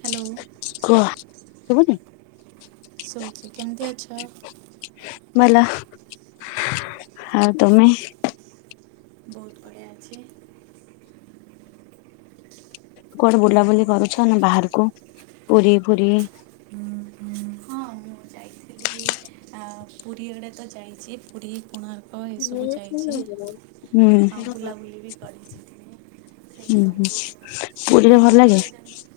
Hello. କୁହ ଶୁବୁନି? ଶୁବୁଛି କେମିତି ଅଛ? ମଲ ଆଉ ତମେ? ବହୁତ ବଢ଼ିଆ ଅଛି। କୁଆଡେ ବୁଲାବୁଲି କରୁଛ ନା ବାହାରକୁ ପୁରୀ ଫୁରି। ହଁ ମୁଁ ଯାଇଥିଲି ଆ ପୁରୀ ଆଡ଼େ ତ ଯାଇଛି ପୁରୀ କୋଣ ହଁ ଏସବୁ ଯାଇଛି ହୁଁ ଆଉ ବୁଲାବୁଲି ବି କରିଚି। ହୁଁ ହୁଁ ମାନେ ପୁରୀରେ ଭଲ ଲାଗେ? ପୁରୀର ଯେମିତି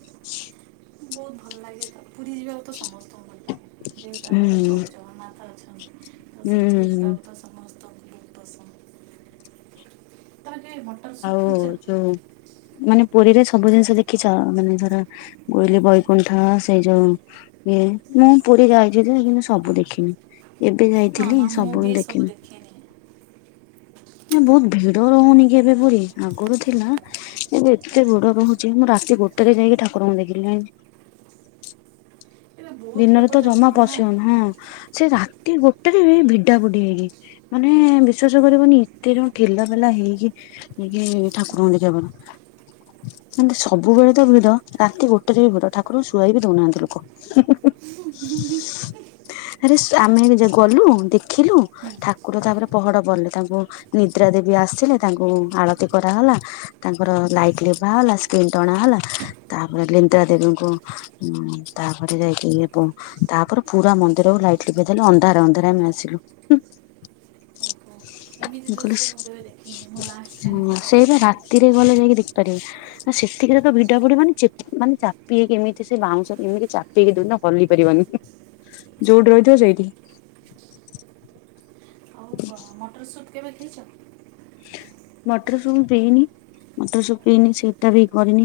ବହୁତ ଭଲ ଲାଗେ ତ ପୁରୀ ଯିବାକୁ ତ ସମସ୍ତଙ୍କୁ ଯେହେତୁ ହୁଁ ଆମର ପ୍ରଭୁ ଜଗନ୍ନାଥ ଅଛନ୍ତି ତ ହୁଁ ସେଠି ହୁଁ ଯିବାକୁ ତ ସମସ୍ତେ ତମେ କେବେ ମଟର ଆଉ ସୂପ ପିଇଛ? ଯୋଉ ମାନେ ପୁରୀରେ ସବୁ ଜିନିଷ ଦେଖିଛ ମାନେ ଧର ବୋଇଲି ବୈକୁଣ୍ଠ ସେଇ ଯୋଉ ଏ ମୁଁ ପୁରୀ ଯାଇଛି ସେ କିନ୍ତୁ ସବୁ ଦେଖିନି। ଏବେ ନା ଯାଇଥିଲି ନା ମୁଁ ସବୁ ହ ବି ଦେଖେନି ଦେଖିନି ବହୁତ ଭିଡ ହଉନି କି ଏବେ ପୁରୀ ଆଗରୁ ଥିଲା ଏବେ ଏତେ ଭିଡ ରହୁଛି ମୁଁ ରାତି ଗୋଟେ ରେ ଯାଇକି ଠାକୁରଙ୍କୁ ଦେଖିଲି। ଏବେ ବହୁତ ଦିନରେ ଲୋକ ତ ଜମା ଯାଉଛନ୍ତି ନା ପଶିହଉନି ହଁ ସେ ରାତି ଗୋଟେରେ ଭିଡା ଭିଡ଼ି ହେଇ କି ମାନେ ବିଶ୍ୱାସ କରିବନି ଏତେ ଯୁ ଠେଲା ପେଲା ହେଇକି କି ଠାକୁରଙ୍କୁ ଦେଖାବା ପାଇଁ। ସବୁବେଳେ ତ ଭିଡ ରାତି ଗୋଟେରେ ବି ଭିଡ ଠାକୁରଙ୍କୁ ଶୁଆଇ ବି ଦଉନାହାନ୍ତି ଲୋକ। ଆରେ ଶୁ ଆମେ ଗଲୁ ଦେଖିଲୁ ହୁଁ ଠାକୁର ହୁଁ ତାପରେ ପହଡ ପଡିଲେ ତାଙ୍କୁ ନିଦ୍ରା ଦେବୀ ଆସିଲେ ତାଙ୍କୁ ଆଳତି କରାଗଲା। ତାଙ୍କର ଲାଇଟ ଲିଭା ହେଲା ସ୍କ୍ରିନ୍ ଟଣା ହେଲା ତାପରେ ଲିନ୍ଦ୍ରା ଦେବୀଙ୍କୁ ହୁଁ ତାପରେ ଯାଇ ଇଏବ ତାପରେ ପୁରା ମନ୍ଦିରକୁ ଲାଇଟ୍ ଲିଭେଇ ଦେଲେ ଅନ୍ଧାରେ ଅନ୍ଧାରେ ଆମେ ଆସିଲୁ। ଏମିତି ମୁଁ କହିଲି ଦୁଶ କରିବ ଦେଖି ମୁଁ ଲାଷ୍ଟ ସାଙ୍ଗେ କେବେ [unintelligible] ସେଇବା ରାତିରେ ଗଲେ ଯାଇକି ଦେଖିପାରିବ। ଆ ସେତିକିରେ ତ ଭିଡ଼ା ଭିଡ଼ି ମାନେ ମାନେ ଚାପିହେଇକି ଏମିତି ସେ ବାଉଁଶ ଏମିତି ଚାପିହେଇ ଦୁନ ହଲି ପାରିବନି ଯୋଉଠି ରହିଥିବ ସେଇଠି ଓଉହ [unintelligible] ମଟର ସୁପ୍ କେବେ ଖାଇଛ? ମଟରସୁପ୍ ମୁ ପିଇନି। ମଟର ସୁପ୍ ପିଇନି ସେଇଟା ବି କରିନି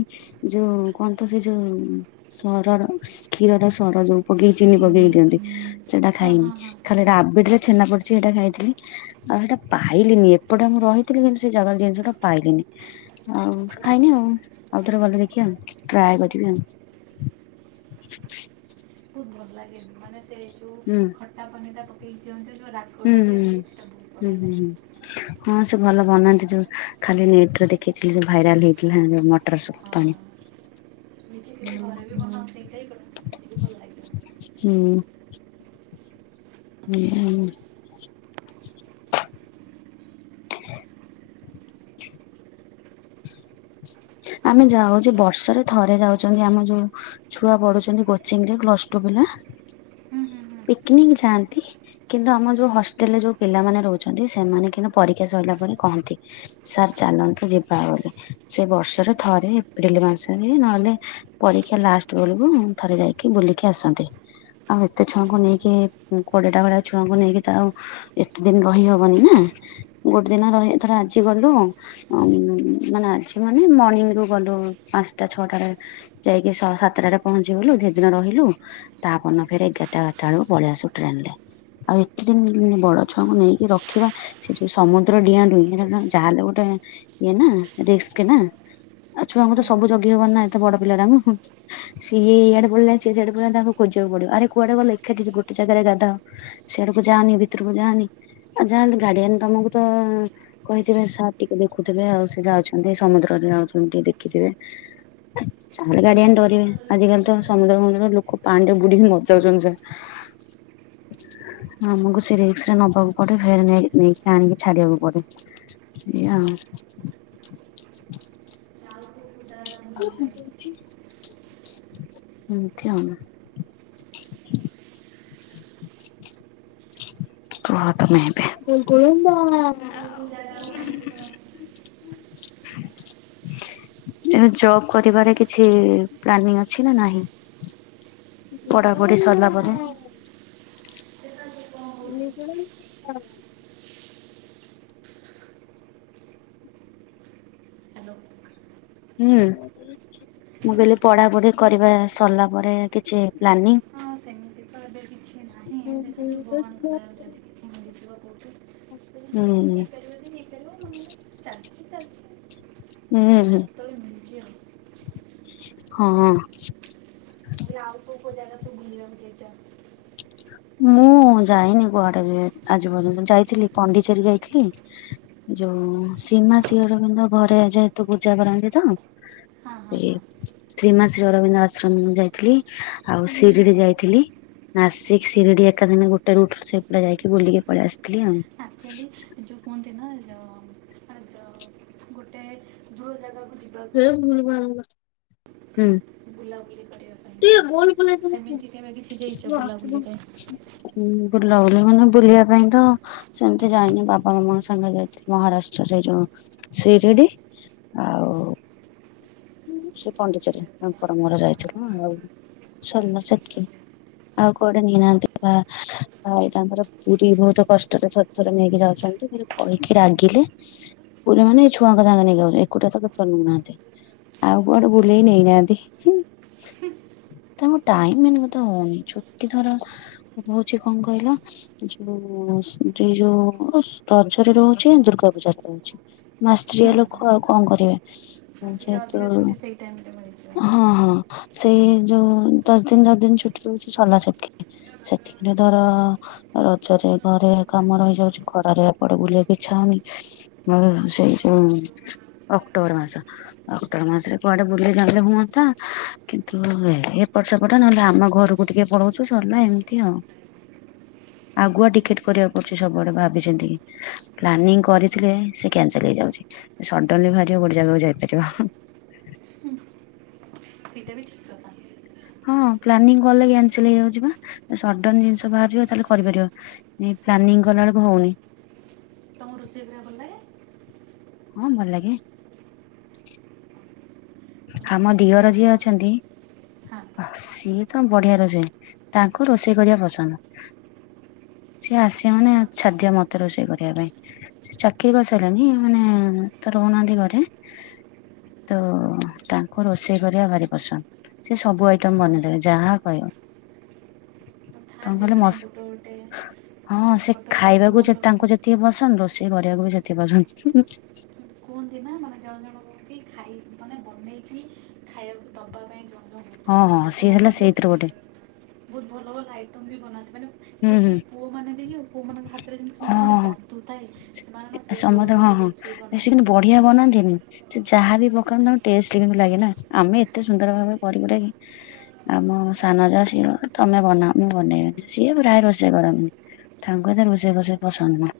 ଯୋଉ କଣ ତ ସେଇ ଯୋଉ ସରର କ୍ଷୀରର ସର ଯୋଉ ପକେଇକି ଚିନି ପକେଇ ଦିଅନ୍ତି ସେଇଟା ହଁ ହଁ ଖାଇନି ହଁ ଖାଲି ରାବିଡି ଛେନା ପଡିୁଛି ସେଇଟା ଖାଇଥିଲି ଆଉ ସେଇଟା ପାଇଲିନି। ଏପଟେ ମୁଁ ରହିଥିଲି କିନ୍ତୁ ସେ ଜାଗା ଜିନିଷଟା ପାଇଲିନି। ଆଉ ଖାଇନି ଆଉ ଆଉଥରେ ଗଲେ ଦେଖିଆନି ଟ୍ରାଏ କରିବି ଆଉ। ବହୁତ୍ ଭଲ ଲାଗେ। ମାନେ ସେ ଯୋଉ ହୁଁ ଖଟା ପନିର୍ ଟା ପକେଇ ଦିଅନ୍ତି ଯୋଉ ରାଗ୍ ହୁଁ ହୁଁ ହୁଁ ହୁଁ ହୁଁ। ହଁ ସେ ଭଲ ବନାନ୍ତି। ଯୋଉ ଖାଲି ନେଟ୍ ରେ ଦେଖେଇଥିଲି ଭାଇରାଲ ହେଇଥିଲା ମୋ ମଟର ହଁ ସୁପ୍ ପାଣି। ନିଜେ କେବେ ଘରେ ବି ବନାଅ ସେଇଟା ହି [unintelligible] ଭଲ ଲାଗେ। ହୁଁ। ଉୁଁ ହୁଁ। ଆମେ ଯାଉଚେ ବର୍ଷରେ ଥରେ ଯାଉଛନ୍ତି ଆମ ଯୋଉ ଛୁଆ ପଢୁଛନ୍ତି କୋଚିଂ ରେ ପ୍ଲସ୍ ଟୁ ପିଲା। ହୁଁ ହୁଁ ହୁଁ ପିକନିକ୍ ଯାଆନ୍ତି। କିନ୍ତୁ ଆମ ଯୋଉ ହଷ୍ଟେଲରେ ଯୋଉ ପିଲାମାନେ ରହୁଛନ୍ତି ସେମାନେ କିନ୍ତୁ ପରୀକ୍ଷା ସରିଲା ପରେ କହନ୍ତି। ସାର୍ ଚାଲନ୍ତୁ ଯିବା ବଲିକି ସେ ବର୍ଷରେ ଥରେ ଏପ୍ରିଲ ମାସରେ ନହେଲେ ପରୀକ୍ଷା ଲାଷ୍ଟ୍ ବେଳୁକୁ ଥରେ ଯାଇକି ବୁଲିକି ଆସନ୍ତି। ଆଉ ଏତେ ଛୁଆଙ୍କୁ ଓହୋ ନେଇକି କୋଡିଏଟା ଭଳିଆ ଛୁଆଙ୍କୁ ନେଇକି ତ ଆଉ ଏତେ ଦିନ ରହି ହବନି ନା? ଗୋଟ୍ ଦିନ ରହି ଏଥର ଆଜି ଗଲୁ ମାନେ ଆଜି ମ ମାନେ ମର୍ଣ୍ଣିଂ ରୁ ଗଲୁ ପାଞ୍ଚଟା ଛଅଟା ରେ। ଯାଇକି ସା ସାତଟା ଟା ପହଞ୍ଚିଗଲୁ, ସେଇ ଦିନ ରହିଲୁ। ତା ପରଦିନ ଫେରେ ଏଗାରଟା ବାରଟା ବେଳୁକୁ ପଳେଇଆସିବୁ ଟ୍ରେନ ରେ। ଆଉ ଏତେ ଦିନ ବଡ ଛୁଆଙ୍କୁ ନେଇକି ରଖିବା ସେ ଯୋଉ ସମୁଦ୍ର ଡିଆଁ ଡୁଇଁ ଯାହା ହେଲେ ଗୋଟେ ଇଏ ନା ରିସ୍କ। କିନା। ଆଉ ଛୁଆଙ୍କୁ ତ ହଁ ସବୁ ଜଗି ହବନି ନା ଏତେ ବଡ ପିଲା ଟା ମୁଁ। ସିଏ ଏଇଆଡେ ପଳେଇଲାଇଁ ସିଏ ସିଆଡେ ପଳେଇଲାଇଁ ତାଙ୍କୁ ଖୋଜିବାକୁ ପଡିବ। ଆରେ କୁଆଡେ ଗଲେ ଏକାଠି ଗୋଟେ ଜାଗାରେ ଗାଧାଅ ସେଆଡ଼ୁକୁ ଯାଆନି, ଭିତୁରୁକୁ ଯାଆନି। ଆ ଯାଆନ୍ତୁ ଗାଡିଆନ୍ ତମକୁ ତ ଅ ଉଁ କହିଥିବେ ସାର୍ ଟିକେ ଦେଖୁଥିବେ ଆଉ ସେ ଯାଉଛି। ପୁରୀ ସମୁଦ୍ରରେ ଯାଉଛନ୍ତି ଦେଖିଥିବେ ଚାଲ ଗାଡ଼ିଆନ୍ ଡ଼ରିବେ, ଭରସା କରି ଆଜିକାଲି ତ ପଠେଇଥିଲେ ନା ସମୁଦ୍ର ମମୁଦ୍ର ଲୋକ ପାଣିରେ ବୁଡି଼କି ମରିଯାଉଚନ୍ତି ସବୁ। ଆମକୁ ସେ ରିକ୍ସ ରେ ନବାକୁ ପଡ଼େ ଫେରେ ନେଇକି ନେଇଁକି ଆଣିକି ଛାଡିବାକୁ ପଡ଼େ। ମିହାଉଁ। ଆଉ କେଉଁ କେଉଁ ଜାଗା ବୁଲିଯାଏ [unintelligible] ହଁ ତମେ ଏବେ [unintelligible] କୋଉ କୋଉ ଜାଗା? ବୁଲିଛି ତେଣୁ ଜବ୍ କରିବାରେ କିଛି ପ୍ଲାନିଂ ଅଛି ନା ନାହିଁ? ପଢ଼ା ପଢ଼ି ସରିଲା ପରେ। [inaudible] [unintelligible] ହୁଁ ମୁଁ କହିଲି ପଢ଼ାପଢ଼ି କରିବା ସରିଲା ପରେ କିଛି ପ୍ଲାନିଂ? ହଁ ସେମିତି ତ ଏବେ କିଛି ନାହିଁ ଦେଖାଯାଉ ଭଗବାନଙ୍କ ଦୟାରୁ ଯଦି ମିଳିଯିବ କୋଉଠି ତେବେ ହୁଁ ହେଇପାରିବ ଯଦି ହେଇପାରିବ ନହେଲେ ଚାଲିଚି ଚାଲିଚି। ଉଁ-ହୁଁ ଆଉ ହଁ ଇଏ ଆଉ କୋଉ କୋଉ ଜାଗା ସବୁ ବୁଲିବାକୁ ଯାଇଚ? ମୁଁ ଯାଇନି କୁଆଡ଼େ ବି ଆଜି ପର୍ଯ୍ୟନ୍ତ ଯାଇଥିଲି ପଣ୍ଡିଚେରୀ ଯାଇଥିଲି। ଯୋଉ ଶ୍ରୀମା ଶ୍ରୀ ଅରବିନ୍ଦ ଘରେ ଯେହେତୁ ପୂଜା କରନ୍ତି ତ ହଁ ହଁ ଏହେ ହଁ ଶ୍ରୀମା ଶ୍ରୀ ଅରବିନ୍ଦ ଆଶ୍ରମ ଯାଇଥିଲି, ଆଉ ଶିରିଡ଼ି ଯାଇଥିଲି, ନାସିକ୍ ଶିରିଡ଼ି ଏକା ସାଙ୍ଗେ ଗୋଟେ ରୁଡ୍ ସେଗୁଡା ଯାଇକି ବୁଲିକି ପଳେଇଆସିଥିଲି ଆଉ। ଆକ୍ଚୋଲି ଏ ଯୋଉ କୁହନ୍ତି ନା ଏ ଯୋଉ ଗୁଟେ ଦୂର ଜାଗାକୁ ଯିବା ହେ ଭୁଲ୍ ଭାଲ୍ କଥା। ହୁଁ, ବୁଲାବୁଲି କରିବା ପାଇଁ। କି ସେମିତି କେବେ କିଛି ଯାଇଛ ବୁଲାବୁଲିରେ [unintelligible] ହୁଁ, ବୁଲା ବୁଲି ମାନେ ବୁଲିବା ପାଇଁ ତ ସେମିତି ଯାଇନି ବାପା ମାମାଙ୍କ ସାଙ୍ଗରେ ଯାଇଥିଲି ମହାରାଷ୍ଟ୍ର ସେଇ ଯୋଉ ସିରିଡ଼ି। ଆଉ ସେ ପଣ୍ଡିଚେରୀ ତାଙ୍କର ମୋର ଯାଇଥିଲୁ ଆଉ ସରିଲା ସେତିକି। ଆଉ କୁଆଡେ ନେଇନାହାନ୍ତି, ଭା-ଭାଇ ତାଙ୍କର ପୁରୀ ବହୁତ କଷ୍ଟରେ ଥର ଥରେ ନେଇକି ଯାଉଛନ୍ତି ଫେର୍ କହିିକି ରାଗିଲେ ପୁରୀ ମାନେ ଏଇ ଛୁଆଙ୍କ ସାଙ୍ଗରେ ନେଇକି ଯାଉଚୁ, ଏକୁଟିଆ ତ କେତଳେ ନଉ ନାହାନ୍ତି। ଆଉ ଓହୋ କୁଆଡ଼େ ହୁଁ ବୁଲେଇ ନେଇନାହାନ୍ତି କି ତାଙ୍କୁ ଟାଇମ୍ ମେନ୍ କଥା ହଉନି, ଛୁଟି ଧର ହଉଛି କଣ କହିଲ? ଯୋଉ ସେଠି ଯୋଉ ଅସ୍ ରଜର ରେ ରହୁଛି, ଆ, ଦୁର୍ଗା ପୂଜାରେ ରହୁଛି। ମାଷ୍ଟରିଆ ଲୋକ ଆଉ କଣ କରିବେ, ଅ, ଯେ ଟିକେ ତ ଅଧିକ ହଁ, ଛୁଟି ସେଇ ଟାଇମରେ ମିଳିଯିବ ହଁ ସେଇ ଯୋଉ ଦଶ ଦିନ ଦଶ ଦିନ ଛୁଟି ଦଉଛି ସଲା ସେତିକି ଦିନ, ସେତିକି ରେ ଧର ରଜରେ ଘରେ କାମ ରହିଯାଉଛି ଖରାରେ ଏପଟେ ବୁଲିବାକୁ ଇଚ୍ଛା ହଉନି। ମିଳେ ସେଇ ଯୋଉ ଅକ୍ଟୋବର ମାସ ଅକ୍ଟୋବର ମାସରେ କୁଆଡ଼େ ବୁଲିଗଲେ ହୁଅନ୍ତା, କିନ୍ତୁ ଏ ଏପଟ ସେପଟ ନହେଲେ ଆମ ଘରୁ କୁ ଟିକେ ପଳଉଛୁ ସରିଲା ଏମିତି ଆଉ। ଆଗୁଆ ଟିକେଟ୍ କରିବାକୁ ପଡ଼ୁଛି ସବୁଆଡ଼େ ଭାବିଛିନ୍ତି କି। ପ୍ଲାନିଂ କରିଥିଲେ ସେ କ୍ୟାନସଲ୍ ହେଇଯାଉଛି, ଏ ସଡ୍ନଲି ବାହାରିବ ଗୋଟେ ଜାଗାକୁ ଯାଇପାରିବ ହୁଁ,। ସେଇଟା ବି ଠିକ୍ କଥା। ହଁ ପ୍ଲାନିଂ କଲେ କ୍ୟାନସଲ୍ ହେଇଯାଉଛି ପା, ଏ ସଡନ୍ ଜିନିଷ ବାହାରିବ ତାହେଲେ କରିପାରିବ। ଏ ପ୍ଲାନିଂ କଲା ବେଳକୁ ହଉନି। ତୋମକୁ ରୋଷେଇ କରିବାକୁ ଭଲ ଲାଗେ? ହଁ ଭଲ ଲାଗେ। ତମେ ଆମ ନୂଆ ଦିଅର ଯିଏ ନୂଆ ଅଛନ୍ତି ହଁ ଓଃ, ସିଏ ତ ବଢିଆ ରୋଷେଇ, ତାଙ୍କୁ ରୋଷେଇ କରିଆ ପସନ୍ଦ। ସିଏ ଆସିବେ ମାନେ ନ ଛାଡଦିଅ ମୋତେ ରୋଷେଇ କରିବା ପାଇଁ। ସିଏ ଚାକିରି କରିସାଇଲାଣି ମାନେ ତ ରହୁନାହାନ୍ତି ଘରେ, ତ ତାଙ୍କୁ ରୋଷେଇ କରିବା ଭାରି ପସନ୍ଦ, ସେ ସବୁ ଆଇଟମ ଥାନ୍ତି ବନେଇଦେବେ ଯାହା କହିବ। ତୋମେ ଥାନ୍ତି ଖାଲି ମାନେ ମସ, ଗୋଟେ ଗୋଟେ ହଁ ସେ ଗୋଟେ ଗୋଟେ ପୁଅ ଖାଇବାକୁ ଯେ ଲୋକ ତାଙ୍କୁ ଯେ ତିକି ପସନ୍ଦ ରୋଷେଇ କରିଆକୁ ବି ସେତିକି ପସନ୍ଦ। କୁହନ୍ତି ନା ମାନେ ଜଣ ଜଣଙ୍କୁ କି ଖାଇ ମାନେ ବନେଇକି ଖାଇବାକୁ ଦବା ପାଇଁ ଯୋଉ ହଁ, ହଁ, ହଁ ସିଏ ହେଲା ସେଇଥିରୁ ଗୋଟେ। ବହୁତ ଭଲ ଭଲ ଆଇଟମ ବି ବନାନ୍ତି, ମାନେ ହୁଁ ଖାସ୍ ହୁଁ କରି ପୁଅ ମାନେ ଦେଖିବୁ ପୁଅ ମାନଙ୍କ ହାତରେ ଯେମିତି କୁହନ୍ତିନି ଗୋଟେ ହଁ ଯା ଦୁ ଥାଏ, ସେମାନେ ନା ବହୁତ ଭଲ ସମସ୍ତେ ହଁ ଭଲ ହଁ ଜିନିଷ ବି ଏ ସେ କିନ୍ତୁ ବନାନ୍ତି। ବଢିଆ ବନାନ୍ତିନି? ସେ ଯାହା ବିି ପକାନ୍ତୁ ତାଙ୍କ ଟେଷ୍ଟ ଲାଗେ ନା ଆମେ ଏତେ ସୁନ୍ଦର ଭାବରେ କରି କୁରାକି ଆମ ସାନ ଯା ସିଅ ତମେ ବନାଅ ମୁଁ ବନେଇବନି ସିଏ ପ୍ରାୟ ରୋଷେଇ କରନ୍ତିନୀ। ତାଙ୍କୁ ଏତେ ରୋଷେଇ ଫୋଷେଇ ପସନ୍ଦ ନୁହଁ।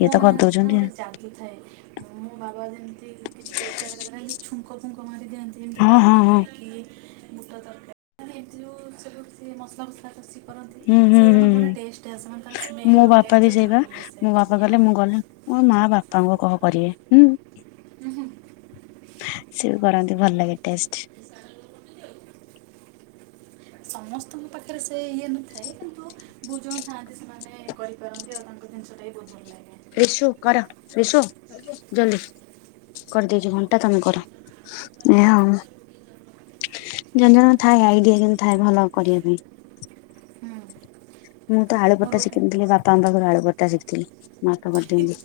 ଇଏ ତ ମାନଙ୍କ ହାତରେ ନା କରିଦଉଛନ୍ତି ଗୋଟେ ଆଉ। ଜାଦୁ ଥାଏ। ମୋ ବାବା ଯେମିତି କି କେତେବେଳେ [unintelligible] ଛୁଙ୍କ ଫୁଙ୍କ ମାରି ଦିଅନ୍ତି। ସେମତି ହଁ ହଁ ଡାଲମା ହଁ ହେଲା କି ବୁଟ ତରକାରୀ ଏମତି ଯୋଉ ସବୁ ସେ ମସଲା ଫସ ସି କରନ୍ତି ହୁଁ ହୁଁ ଶେଇଗୁରା ହୁଁ ନା ହୁଁ ବଢିଆ ଟେଷ୍ଟ ଆସେ ମାନେ ତାର ମୋ ସ୍ମେଲ୍ ଆଉ ବାପା ବି ଟେଷ୍ଟ ସେଇବା ବହୁତ [unintelligible] ମୋ ବାପା କଲେ ମୁଁ ଗଲେ ମୋ ମା ବାପାଙ୍କୁ କହ କରିବେ ହୁଁ। ହୁଁ ହୁଁ। ସିଏ ବି କରନ୍ତି ଭଲ ଲାଗେ ଟେଷ୍ଟ। ଆମ ପାଖରେ ସେ ଇଏ ନଥାଏ କିନ୍ତୁ। ବହୁତ ଜଣ ଥାଆନ୍ତି ସେମାନେ କରିପାରନ୍ତି ଆଉ ତାଙ୍କ ଜିନିଷ ଟା ବି ବହୁତ ଭଲ ଲାଗେ [inaudible] କରି ଦେଇଚି ଘଣ୍ଟା ତମେ କର ମୋର [unintelligible] ଜଣ ଜଣଙ୍କ ଥାଏ ଆଇଡିଆ କେମିତି ଥାଏ ଭଲ କରିବା ପାଇଁ। ମୁଁ ତ ଆଳୁପରଟା ଗୋଟେ ଶିଖିନଥିଲି ବା ବାପାଙ୍କ ପାଖରୁ ଆଳୁ ପରଟା ଶିଖିଥିଲି ମୋ ବାପା କରିଦିଅନ୍ତି।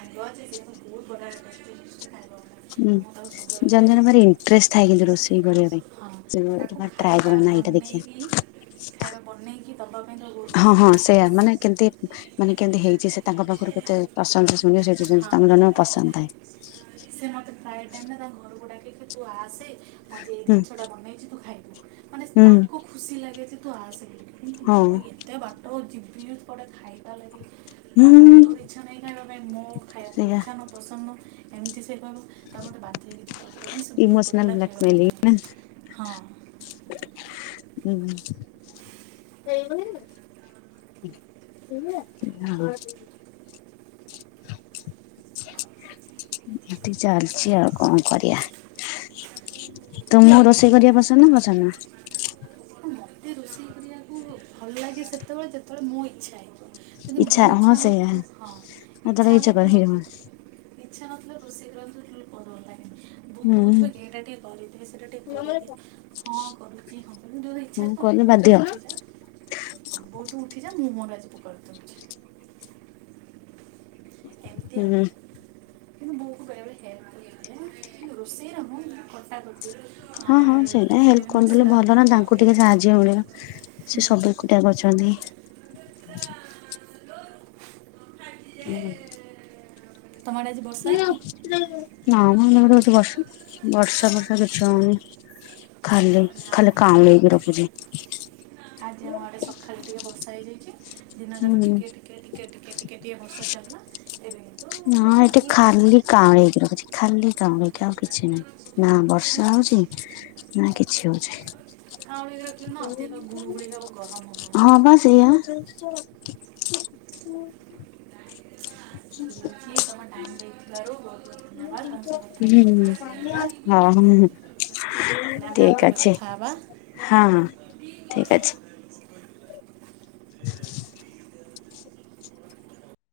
[inaudible] ବନାଏ ହୁଁ ମୁଁ ତାକୁ ସବୁବେଳେ ଜଣ ଜଣ କହିବି ଭାରି ଇଣ୍ଟରେଷ୍ଟ ଥାଏ କିନ୍ତୁ ରୋଷେଇ କରିବା ହଁ ପାଇଁ ତାକୁ [unintelligible] ଟ୍ରାଏ ଖାଇବା କର ନା ଏଇଟା ଦେଖିଆ। ବନେଇକି ଖାଇବା ବନେଇକି ଦେବା ପାଇଁ ତ ବହୁତ ହଁ ହଁ ପସନ୍ଦ ସେଇୟା ମାନେ କେମତି ମାନେ କେମତି ହେଇଛି ସେ ତାଙ୍କ ପାଖରୁ କେତେ ପସନ୍ଦ ଶୁଣିବେ ସେ ଯେ ଯେ ହଁ ତାଙ୍କ ଜଣ ଜଣ ପସନ୍ଦ ଥାଏ। ସେ ମତେ ପ୍ରାୟେ ଟାଇମ ନା ତାଙ୍କ ଘରକୁ ଡାକେକି ତୁ ଆସେ। ମୁଁ ଆଜି ଏଇ ହୁଁ ଜିନିଷ ଟା ବନେଇଛି ତୁ ଖାଇବୁ ମାନେ ହୁଁ ତାକୁ ଖୁସି ଲାଗେ ଯେ ତୁ ଆସେ। କିନ୍ତୁ ହଉ ମୁଁ ଏତେ ବାଟ ଯିବି କୁଆଡେ ଖାଇବା ଲାଗି। ନା ହୁଁ ତାଙ୍କର ଇଚ୍ଛା ନାଇଁ ଖାଇବା ପାଇଁ ମୋ ଖାଇବା ତୋ ସେଇଆ ଇଚ୍ଛା ନୁଅ ପସନ୍ଦ ନୁଅ ଏମିତି ସେ ତାପରେ ମତେ ବାଧ୍ୟ ହେଇକି ଯିବାକୁ ପଡ଼ିବ କାରଣ ସେ ବହୁତ ବଢିଆ ଇମୋସନାଲ ବଢିଆ ଖାଇବା ବ୍ଲାକମେଲିଂ। ବନାନ୍ତି ହଁ। ହୁଁ ହେଇ ଗଲା। ହେଇଗଲା। [inaudible] ଏଠି ଚାଲିଚି ଆଉ କଣ କରିଆ। ତମକୁ ରୋଷେଇ କରିବା ପସନ୍ଦ ନା ପସନ୍ଦ ନୁହଁ? ମୋତେ ରୋଷେଇ କରିବାକୁ ଭଲ ଲାଗେ ସେତେବେଳେ ଯେତେବେଳେ ମୋ ଇଚ୍ଛା ହେଇଥିବ। ଯଦି ମୋ ହଁ ଇଚ୍ଛା ନ ସେଇଆ ଥିବ ହଁ କେତେବେଳେ ଇଚ୍ଛା ନ ଥିବ ମତେ କରେ ଇଚ୍ଛା ନଥିଲା ରୋଷେଇ କରିବାକୁ ଟୋଟାଲ [unintelligible] ଲାଗେ ନି। ବୋଉ ହୁଁ କହୁଥିବ କି ଏଇଟା ଟିକିଏ କରିଦେ ସେଟା ଟିକିଏ କରିଦେ। ହଁ କରୁଛି ହଁ ମାନେ ଯୋଉ ଦିନ ଇଚ୍ଛା ହୁଁ ଥିବ କଲେ ବୋଉ ବାଧ୍ୟ ତୁ ଉଠି ଯା ବୋଉ ତୁ ଉଠିଜା ମୁଁ ମୋର ଆଜି ପୋଟଳ ତରକାରୀ। ଏମିତି ଆଉ ହୁଁ। କିନ୍ତୁ ବୋଉକୁ ବେଳେ ବେଳେ [unintelligible] କିନ୍ତୁ ରୋଷେଇର [inaudible] କଟା କଟି। ହଁ ହଁ ସେଇପାଇଁ ହେଲ୍ପ କରିଦେଲେ ଭଲ ନା ତାଙ୍କୁ ଟିକେ ସାହା ଯ୍ୟ ମିଳିବ ହୁଁ ସେ ସବୁ ଏକୁଟିଆ କରୁଛନ୍ତି। ହୁଁ। ତମ ଆଡେ ଆଜି ବର୍ଷା ହେଇନି? ନା ମ ଆମର ଏଠି ବର୍ଷା-ବର୍ଷା ଫର୍ଷା କିଛି ହେଇନି। ଖାଲି-ଖାଲି କାଁଉଳେଇକି ରଖୁଛି। ଆଜି ଆମ ଆଡ଼େ ସକାଳେ ଟିକେ ବର୍ଷା ହେଇଯାଇଛି ଦିନ ଯାକ ହୁଁ ଟିକେ-ଟିକେ-ଟିକେ-ଟିକେ-ଟିକେ-ଟିକେ ବର୍ଷା ଚାଲିଲା ଏବେ କିନ୍ତୁ ନାଁ ଏଠି ନାହିଁ ଆଉ ଖାଲି କାଉଁଳେଇକି ରଖିଛି ଖାଲି କାଉଁଳେଇକି ଆଉ କିଛି ନାହିଁ ନା ବର୍ଷା ହଉଛି ନା କିଛି ହଉଛି। କାଁଉଳିଆ ରଖିଲେ ହଁ ଅଧିକ ଗୁଳୁଗୁଳି ହବ ଗରମ ହବ। ହଁ ବା ସେଇଆ। ରହୁଛି ତମେ ଟାଇମ୍ ଦେଇଥିବାରୁ ବହୁତ-ବହୁତ ଧନ୍ୟବାଦ ତମ ସହ କଥା ହେଇକି ବହୁତ ହୁଁ। ଖୁସୀ ହଁ ଲାଗିଲା। ନା ଆମେ ଆଉ ଠିକ କେବେ ଅଛି କଥା ହେବା? ହଁ ଠିକ ଅଛି। [inaudible]